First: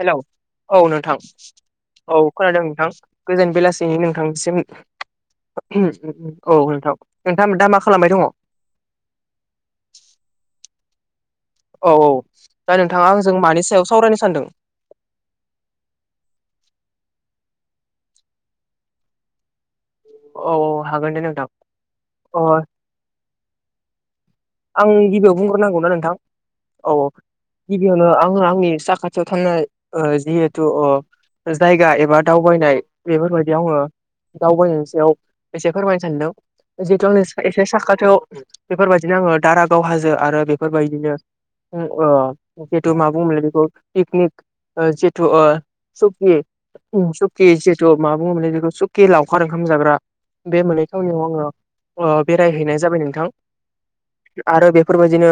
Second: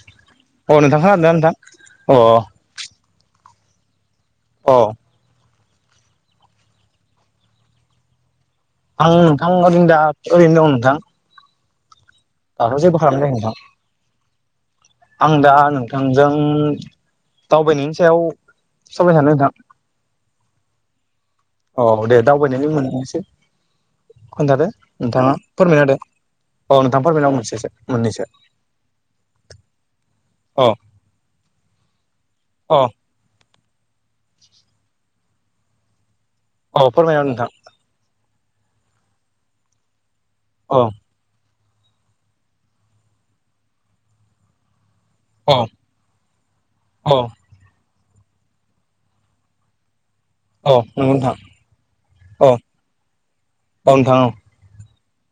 Hello औ नोंथां अ औ खोनादों नोंथां गोजोन बेलासिनि नोंथांनिसिम अ औ नोंथां नोंथां दा मा खालामबाय दङ? आं नोंथां ओरैनो दा ओरैनो दं नोंथां औ औ दाथ जेबो खालाम जायो सानदों नोंथां। आं दा नोंथांजों दावबायनायनि सायाव साबाय सानो नोंथां। औ औ हागोनदे नों औ दे दावबायनायनि मोननैसो खोन आं गिबियाव बुंग्रोनांगौना नोंथां औ नोंथां औ फोरमायना हो मोनसेसो गिबियावनो मोननैसो आङो आंनि साखाथियाव थांनाय ओ जिहेथु अ ओ जायगा एबा दावबायनाय अ बेफोरबाय बेयाव आंङो दावबायनायनि सायाव एसे फोरमायनो सानदों अ जिहेथु फोरमायना आंनि हो नोंथां एसे साखाथियाव बेफोरबायदिनो आङो दारागाव हाजो आरो अ बेफोरबायदिनो ओ जिथु मा बुंङोमोनलाय बेखौ पिकनिक ओ जिथु ओ अ सुकि अ सुकि सि मा बुङो मोनलाय बेखौ सुकि लावखार ओंखाम जाग्रा। बे मोननै नंगौ थावनियाव नोंथां आङो ओ अ बेरायहैनाय जाबाय नोंथां औ नोंथां आरो बेफो बेफोरबायदिनो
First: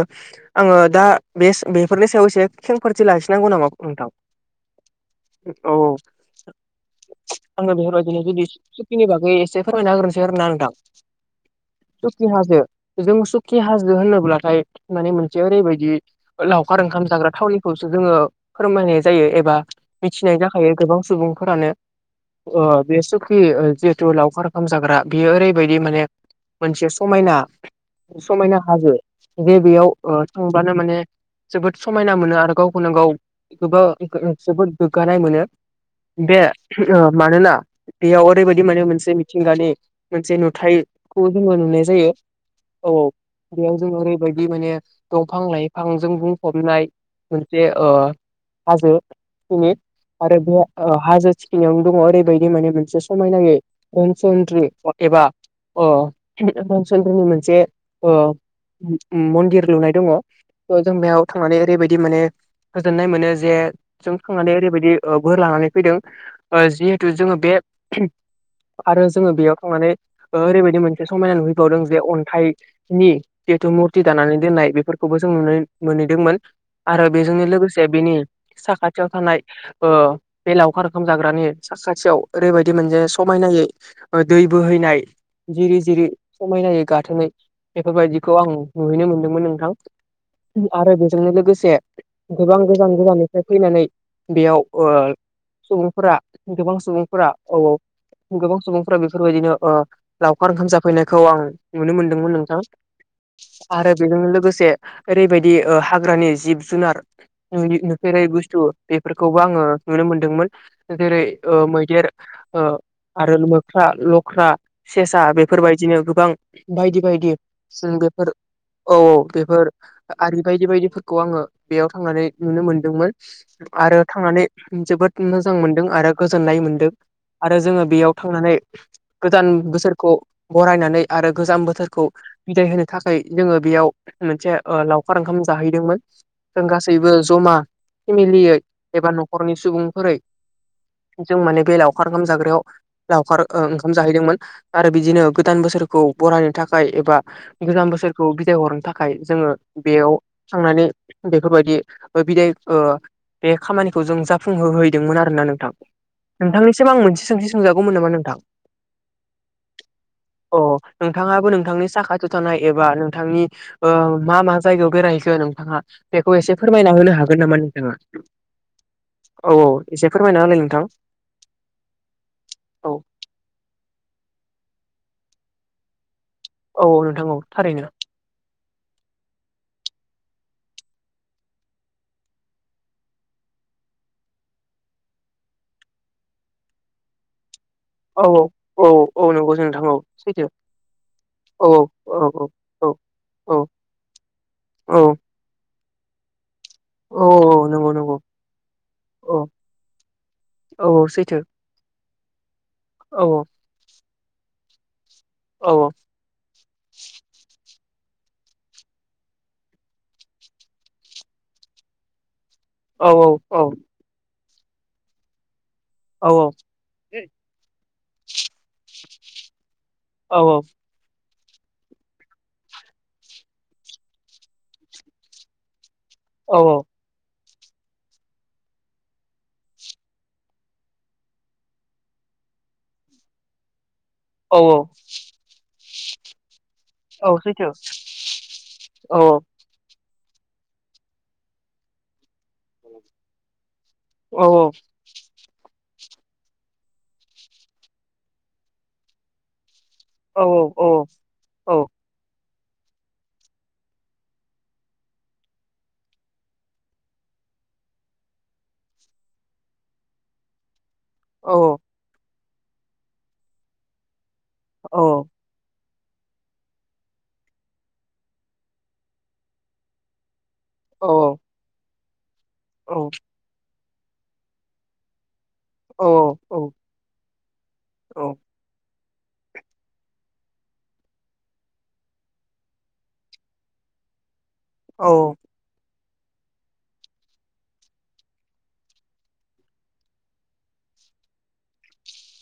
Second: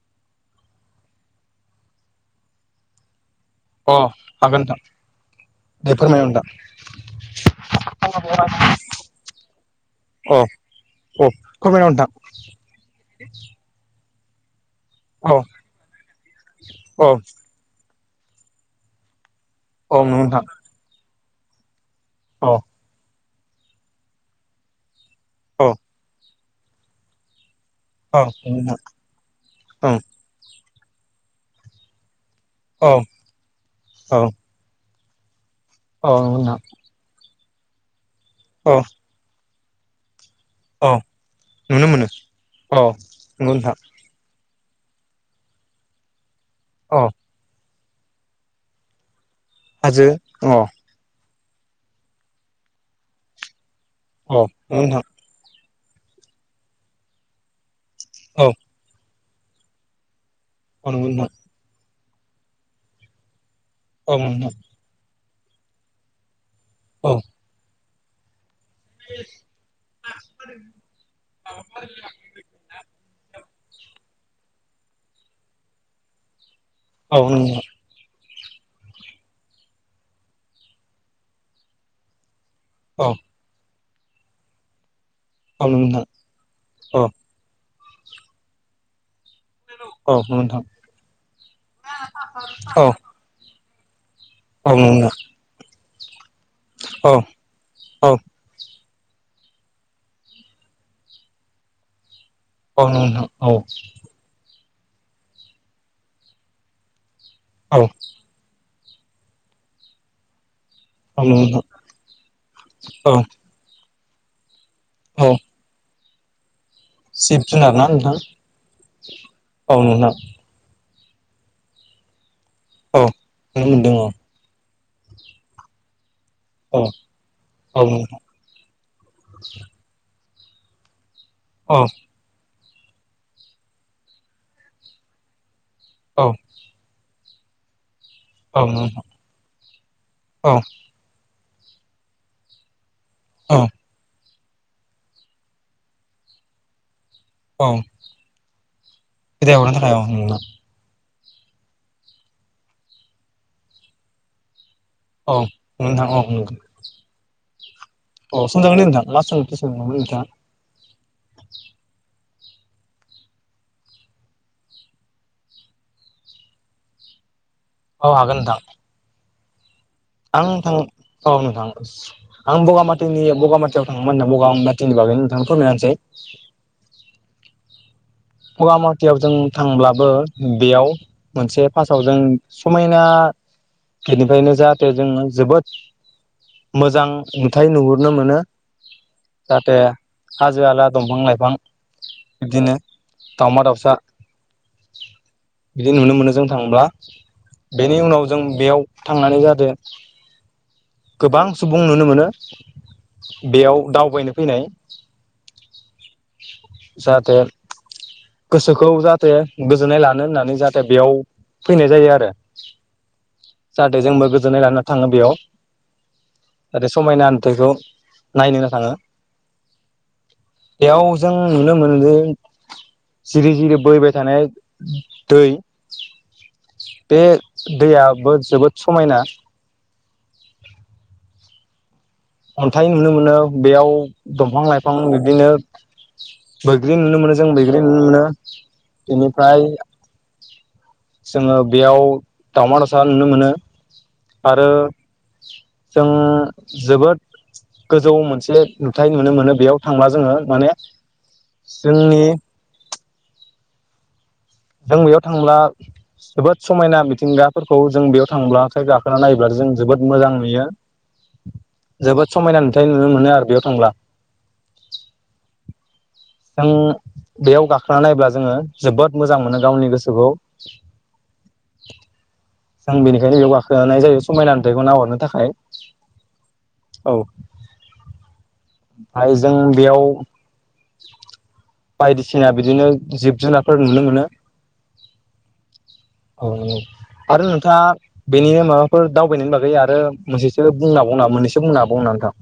आङो दा बे बेफोरनि सायाव एसे खेंफारथि ला नांगौ नामा नोंथां औ अ हागोन नोंथां औ दे फोरमाय नोंथां। आङो बेफोरबायदिनो जुदि सुकिनि बागै एसे फोरमायना होग्रोनोसै अ आरोना नोंथां। अ फोरमायना हो सुकि हाजो जों सु हाजो होनोब्लाथाय माने नोंथां अ मोनसे ओरैबायदि लावखार ओंखाम अ जाग्रा थावनिखौ जोङो फोरमायनाय जायो एबा अ नंगौ मिथिनाय नोंथां जाखायो गोबां सुबुंफोरानो अ ओ बे सुकि ओ जिहेथु लावखार ओंखाम जाग्रा बेयो अ ओरैबायदि माने मोनसे समायना अ समायना नंगौ नोंथां हाजो जे बेयाव ओं ओ थां बानो माने जोबोद समायना मोनो आरो औ गावखौनो गाव औ गोबां जोबोद गोगानाय मोनो औ नंगौ बे नोंथां ओ मानोना बेयाव ओरैबायदि औ माने मोनसे मिथिंगानि मोनसे औ नुथायाइखौ जोङो नुनाय नुनो मोनो जायो औ औ नंगौ नोंथां बेयाव जों ओरैबाय दि माने दंफां लाइफांजों बुंफबनाय औ मोनसे ओ हाजो थिखिनि हाजो आरो अ बे ओ हाजो थिखि नियावनो दङ ओरैबायदि माने मोनसे समायनायै अ नंगौ अनसन्त्रि नोंथां एबा अ राम चन्द्रनि मोनसे औ मन्दिर लुनाय दङ ओ औ जों नंगौ बेयाव नोंथां थांनानै ओरैबायदि माने गोजोननाय मोनो जे औ जों नोंथां थांनानै ओरैबायदि ओ बोर लानानै फैदों औ जिहेथु जोङो बे आरो जोङो बेयाव थांनानै ओरैबायदि मोनसे समायना नुहैबावदों जे अन्थाइ दि जिहेतु मुरति दानानै दोननाय बेफोरखौबो जों नुनो मोनहैदोंमोन आरो औ नंगौ बेजोंनि नोंथां लोगोसे बेनि साखाथियाव थानाय ओ बे लावखार ओंखोम जाग्रानि साखाथियाव ओरैबायदि मोनसेे औ समायनायै ओ दै बोहैनाय औ जिरि नंगौ नोंथां जिरि समायनायै औ नंगौ नोंथां औ गाथोनै बेफोरबायदिखौ आं नुहैनो मोनदों मोन नोंथां औ नंगौ नोंथां औ नंगौ नोंथां औ नंगौ नोंथां आरो बेजोंनि लोगोसे गोबां गोजान गोजाननिफ्राय फैनानै बेयाव ओ सुबुंफोरा गोबां सुबुंफोरा औ औ गोबां सुबुं फोरबायदिनो ओ लावखार ओंखाम जाफैनायखौ आं नुनो मोनदोंमोन नों थां आरो बेजों लोगोसे ओरैबायदि ओ हाग्रानि जिब जुनार नुफेरै बुस्थु बेफोरखौबो आङो नुनो मोनदोंमोन जेरै ओ मैदेर ओ आरो मोख्रा लख्रा सेसा औ बेफोरबायदिनो गोबां बायदि बायदि जिब जुनार ना जों नोंथां बेफोर औ औ बेफोर औ नंगौ नोंथां आरि बायदि बायदि फो खौ आङो बेयाव थांनानै नुनो औ मोनदोंमोन नुनो मोनदों आरो थांनानै जोबोद मोजां मोनदों आरो गोजोननाय औ मोनदों आरो औ जोङो बेयाव नोंथां थांनानै गोदान बोसोरखौ बरायनानै आरो गोजां औ बोथोरखौ बिदाय होनो थाखाय जोङो बेयाव मोनसे ओ लावखार ओंखाम जाहैदोंमोन औ जों गासैबो जमा फेमिलियै औ नंगौ एबा न'खरनि सुबुंफोरै नोंथां जों माने बे लावखार ओंखाम जाग्रायाव लावखार औ ओ ओंखाम जाहैदोंमोन आरो बिदिनो गोदान बोसोरखौ बरायनो थाखाय एबा औ गोजाम बोसोरखौ बिदाय हरनो थाखाय जोंङो बिदाय हरनो थाखाय औ बेयाव नंगौ नोंथां थांनानै बेफोरबायदि बिदाय ओ बे खामानिखौ जों जाफुंहोहै दोंमोन आरो औ ना नोंथां । नंगौ औ नंगौ नोंथांनिसिम आं मोनसे सोंथि सोंजागौमोन नामा नोंथां? औ सोंजागोन दे नोंथां मा सोंथि सोंदोंमोन नोंथाङा अ। नोंथांङाबो नोंथांनि साखाथियाव थानाय एबा नोंथांनि ओ मा मा जायगायाव बेरायहैखो नोंथांङा? बेखौ एसे फोरमायना होनो हागोन नामा? औव हागोन नोथां । औव औव । आं थां औ नोंथां आं औ बगामाथिनि बगामाथियाव थाङोमोन होना बगा बिनि बागै नोंथांनो फोरमायना होनिसै औव औव नोंथांङ औव थारैनो । बगामाटियाव जों थांब्लाबो बेयाव मोनसे फार्स्टआव जों समायना बेनिफ्रायनो जाहाथे जोंंङो जोबोद मोजां हाथाय नुहुरनो औ मोनो । औ औ नंगौ जाहाथे नोंथां औ सैथो हाजो हाला, दंफां लाइफां औ औ बिदिनो औ औ दावमा दाउसा औ बिदि नुनो मोनो जों थांब्ला औ औ । नंगौ बेनि नंगौ उनाव जों बेयाव औ थांनानै जाहाथे औ औ सैथो गोबां सुबुं नुनो मोनो औ औ बेयाव दावबायनो फैनाय । औ जाहाथे गोसोखौव जाहाथे गोजोननाय लानो होननानै जाहाथे बेयाव फैनाय जायो आरो । औ औ औ । गोजोननाय लानो थांङो बेयाव औ जाहाथे समायना नुथायखो नायनो नो थाङो औ बेयाव जों नुनो मोनो ज जिरि जिरि बैबाय थानाय दै औ बेेत दैयाबो जोबोद समायना। अन्थाइ नुनो मोनो। बेयाव दंफां लाइफां औ बिदिनो बैग्रि नुनो मोनो जों सैथो बैग्रि नुनो मोनो। औ औ बेनिफ्राय जोंङो बेयाव दावमा दावसा औ नुनो मोनो आरो औ जों जोबोद गोजौव मोनसे नुथाय नुनो मोनो बेयाव थांब्ला जोंङो माने जोंनि जों बेयाव थांब्ला जोबोद समायना मिथिंगाफोरखौ जों बेयाव थांब्ला थाय गाखोनानै नायोब्ला सो जों जोबोद मोजां नुयो। औव । जोबोद समायना नुथाय नुनो मोनो आरो बेयाव थांब्ला । औव । जोंङ बेयाव गाखोना नायब्ला जोंङो जोबोद मोजां मोनो गावनि गोसोखौव । औ औ। औ जों बेनिखायनो बेयाव गाखोनाय जायो समायना नुथाइखौ नाहरनो थाखाय औ औ। औ। औ ओमफ्राय जों बेयाव बायदिसिना बिदिनो जिब जुनारफोर नुनो मोनो औ औ आरो नोंथाङा बेनिनो माबाफोर दावबायनायनि बागै आरो मोनसेसो बुंना हाबावगोना मोननैसो बुंना बावना नोंथां।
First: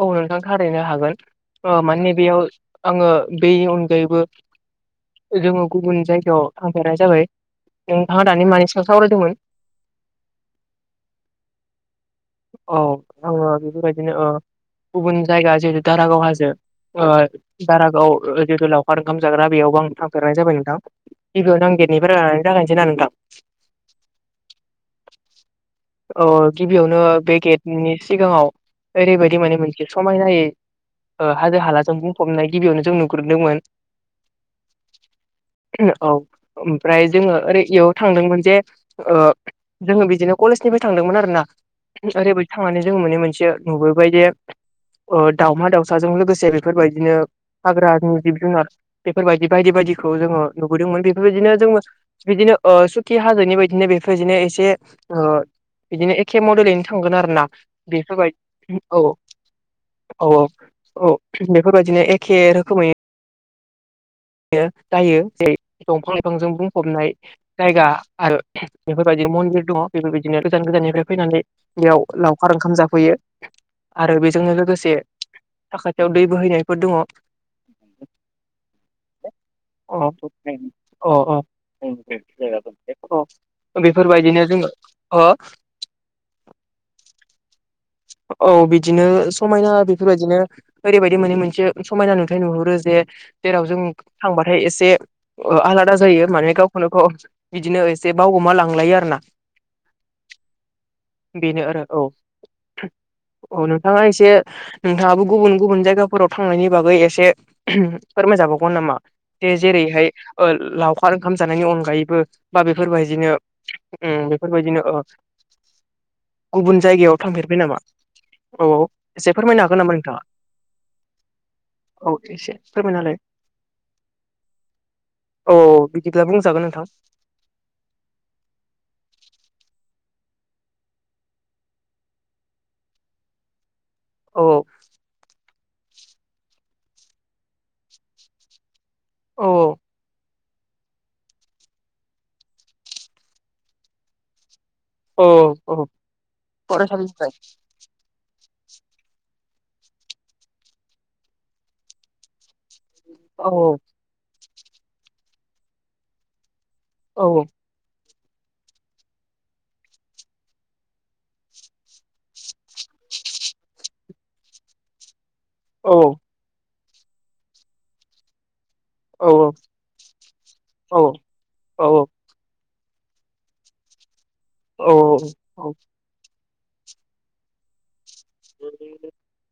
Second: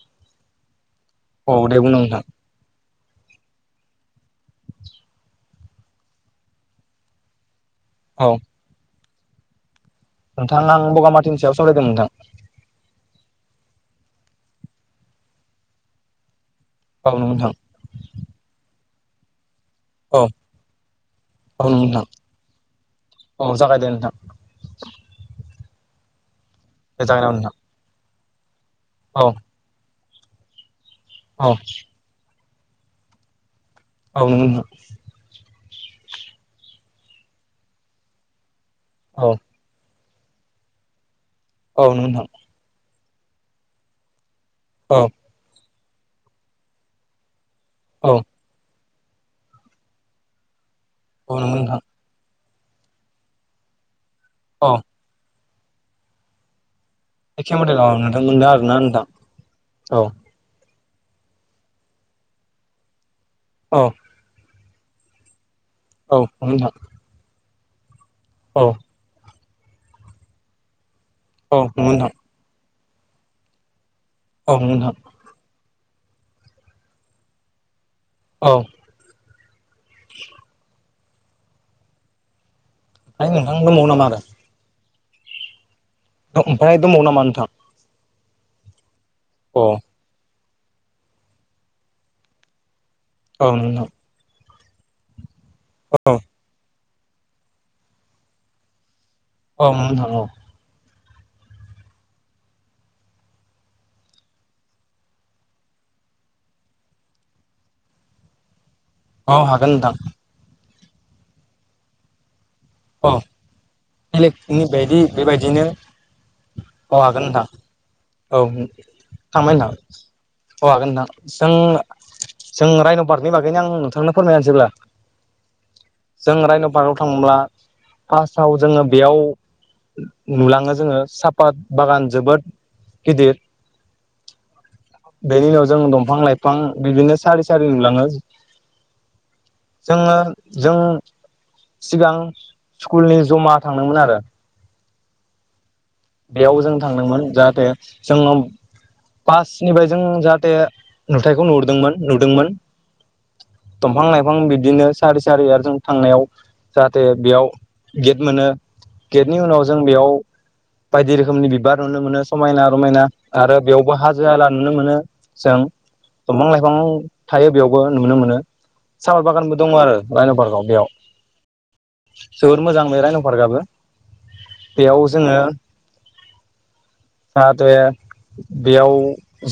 औ नोंथां थारैनो हागोन औ दे बुंनो माने नोंथां बेयाव आङो बेनि अनगायैबो जोङो गुबुन जायगायाव थांफेरा जाबाय नोंथाङा औ दानि मानि सायाव सावरायदोंमोन नोंथां आं बगामातिनि सायाव सावरायदों नोंथां। औ आङो बेफोरबायदिनो ओ गुबुन जायगा जेरु दारागाव हाजो ओ औ नोंथां दारागाव ओ जेथु लावखार ओंखाम जाग्रा बेयावबो आं औ थांफेरनाय जाबाय नोंथां औ गिबियावनो नंगौ आं नोंथां गेटनिफ्राय जागायसै ना नोंथां। औ [inaudible] अ गिबियावनो दे बे जागायना गेटनि सिगाङाव हो ओरैबायदि माने मोनसे समायनायै ओ हाजो हालाजों बुंफबनाय गिबियावनो जों नुग्रोदोंमोन। औ नोंगौ नोंथां। औ ओमफ्राय जोङो ओरै इयाव थांदोंमोन जे ओ औ जोङो बिदिनो कलेजनिफ्राय थांदोंमोन आरो ना औ नंगौ नोंथां ओरैबायदि थांनानै जों मोने मोनसे नुबोबाय जे औ ओ दावमा दाउसाजों लोगोसे बेफोरबायदिनो औ हाग्रानि नंगौ जिब जुनार बेफोरबायदि बायदि बायदिखौ जोङो नुबोदोंमोन नोंथां औ बेफोरबायदिनो नंगौ जोङो नोंथां बिदिनो ओ सुकि हाजोनि बायदिनो बेफोर बिदिनो एसे औ ओ बिदिनो एखे मडेलैनो थांगोन आरोना एखे मडेलाव नोंथां मोनदों आरोना बेफोरबायदि औ नोंथां औ औ औ बेफोरबायदिनो एखे रोखोमै अ यो जायो जे दंफां नंगौ लाइफांजों नोंथां बुंफबनाय जायगा आरो औ बेफोरबायदिनो मन्दिर दङ बेफोरबायदिनो गोजान गोजाननिफ्राय फैनानै औ नंगौ बेयाव नोंथां लावखार ओंखाम जाफै फैयो आरो औ बेजोंनो नंगौ लोगोसे नोंथां औ साखाथियाव दै बोहैनायफोर दङ। औ अ [unintelligible] अ अ उम दे [unintelligible] नोंथां अ दंबावो नामा आरो बेफोरबायदिनो जोङो ओ ओमफ्राय दंबावो नामा नोंथां। औ बिदिनो अ समायना बेफोरबायदिनो ओरैबायदि मोने मोनसे समायना नुथाय नुहरो जे औ जेराव जों नोंथां थांबाथाय एसे आलादा औ जायो माने गावखौनो गाव बिदिनो एसे बावगुमा लांलायो आरो ना। औ नोंथां औ बेनो आरो औ औ नोंथाङा एसे नोंथाङाबो गुबुन गुबुन जायगाफोराव थांनायनि बागै एसे फोरमायजाबाव गौ नामा औ दे हागोन नोंथां जेरैहाय ओ लावखार ओंखाम जानायनि अनगायैबो बा औ बेफोरबायदिनो उम बेलेगनि बेफोरबायदिनो बायदि ओ बेबायदिनो गुबुन औ जायगायाव हागोन नोंथां थांफेरबाय नामा औ एसे थांबाय फोरमायनो हागोन नोंथां नामा नोंथाङा औ हागोन नोंथां जों औ एसे जों फोरमायना रायन होलाय बारनि बागैनो आं नोंथांनो फोरमायना होसैअब्ला औ बिदिब्ला जों बुंजागोन रायन' नोंथां पार्कआव थांब्ला फार्स्टआव जोङो बेयाव नुलाङो जोङो साफात बागान जोबोद गिदिर औ बेनि उनाव जों दंफां लाइफां बिदिनो सारि सारि नुलाङो। औ जोङो जों सिगां स्कुलनि जमा थांदोंमोन आरो। औ औ बेयाव जों थांदोंमोन फरायसालिनिफ्राय जाहाथे जोंनाव पासनिफ्राय जों जाहाथे नुथायखौ नुहुरदोंमोन नुदोंमोन। औ दंफां लाइफां बिदिनो सारि सारिआर जों थांनायाव जाहाथे औ बेयाव गेट मोनो गेटनि उनाव जों बेयाव बायदि रोखोमनि बिबार नुनो मोनो समायना रमायना आरो बेयावबो हाजो हाला नुनो मोनो। जों औ दंफां लाइफां थायो बेयावबो नुनो मोनो। औ सापात बागानबो दङ आरो रायन' पार्कआव बेयाव औ जोबोद मोजां नो रायन' पार्कगाबो औ औ औ [inaudible] जाहाथे बेयाव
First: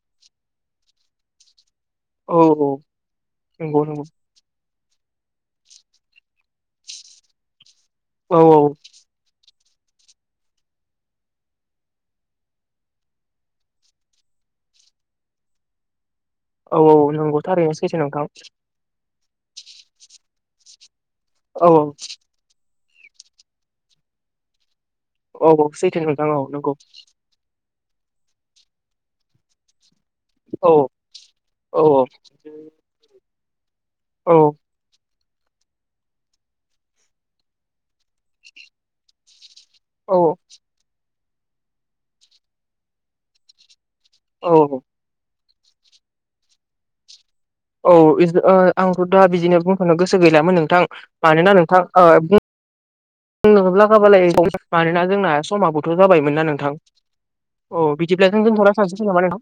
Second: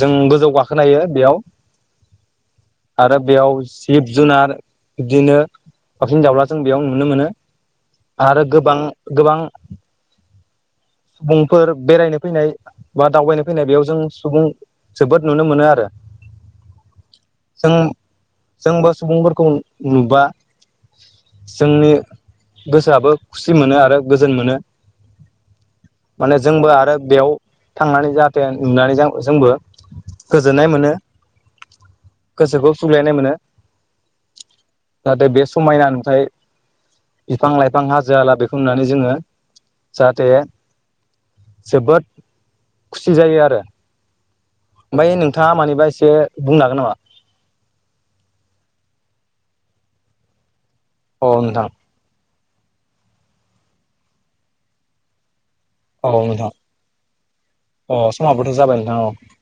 जोंबो जौ गाखोनो हायो बेयाव औ औ आरो बेयाव नंगौ नंगौ जिब जुनार इदिनो दावसिन दाउला जों बेयाव नुनो मोनो। औ आरो गोबां गोबां सुफुंफोर बेरायनो फैनाय बा दावबायनो फैनाय बेयाव जों सुबुं जोबोद नुनो मोनो आरो। औ औ नंगौ थारैनो सैथो नोंथां। खौ नुबा औ औ। जोंनि गोसोआबो खुसि मोनो आरो गोजोन मोनो। औ औ सैथो नोंथां माने औ जोंबो नंगौ आरो बेयाव थांनानै जाहाथे नुनानै जों जोंबो गोजोननाय औ मोनो औ गोसोखौ सुग्लायनाय मोनो। औ। जाहाथे बे समायना नुथाय बिफां लाइफां हाजो हाला बेखौ नुनानै जोङो औ जाहाथे जोबोद खुसि जायो आरो। औ थाङा मानिबा एसे बुंनो हागोन नामा? औ इज ओ आंथ' दा बिदिनो बुंथ'नो गोसो गैलामोन नोंथां मानोना नोंथां ओ बुं [unintelligible] लागाबालाय [unintelligible] मानोना जोंना समाबोथ' जाबायमोनना नोंथां अ बिदिब्ला [unintelligible] समाबोथ' जाबाय औ नामा नोंथां।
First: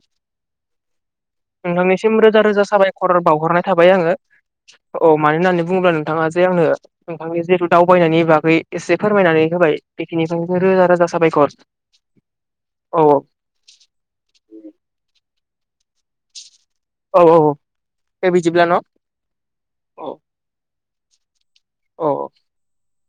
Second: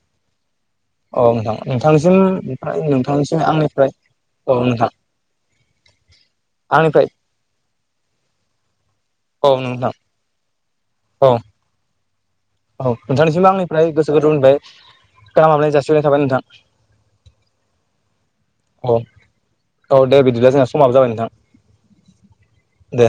औ नोंथां नोंथांसिम नोंथांनिसिम रोजा रोजा ओमफ्राय साबायखर नोंथांनिसिम बावहरनाय आंनिफ्राय थाबाय आङो। औ नोंथां औ मानो होननानै बुङोब्ला नोंथाङा जे आंनो आंनिफ्राय नोंथांनि जिहेथु दावबायनायनि बागै एसे फोरमायनानै औ होबाय नोंथां बेखिनि [unintelligible] रोजा रोजा औ साबायखर। औ नोंथांनिसिमबो आंनिफ्राय गोसो [unintelligible] गाहाम हामलायनाय जासिहरनाय थाबाय नोंथां। औ औ दे बिदिब्ला न' [inaudible] अ औ दे बिदिब्ला जोंना समाबो जाबाय नोंथां। औ दे।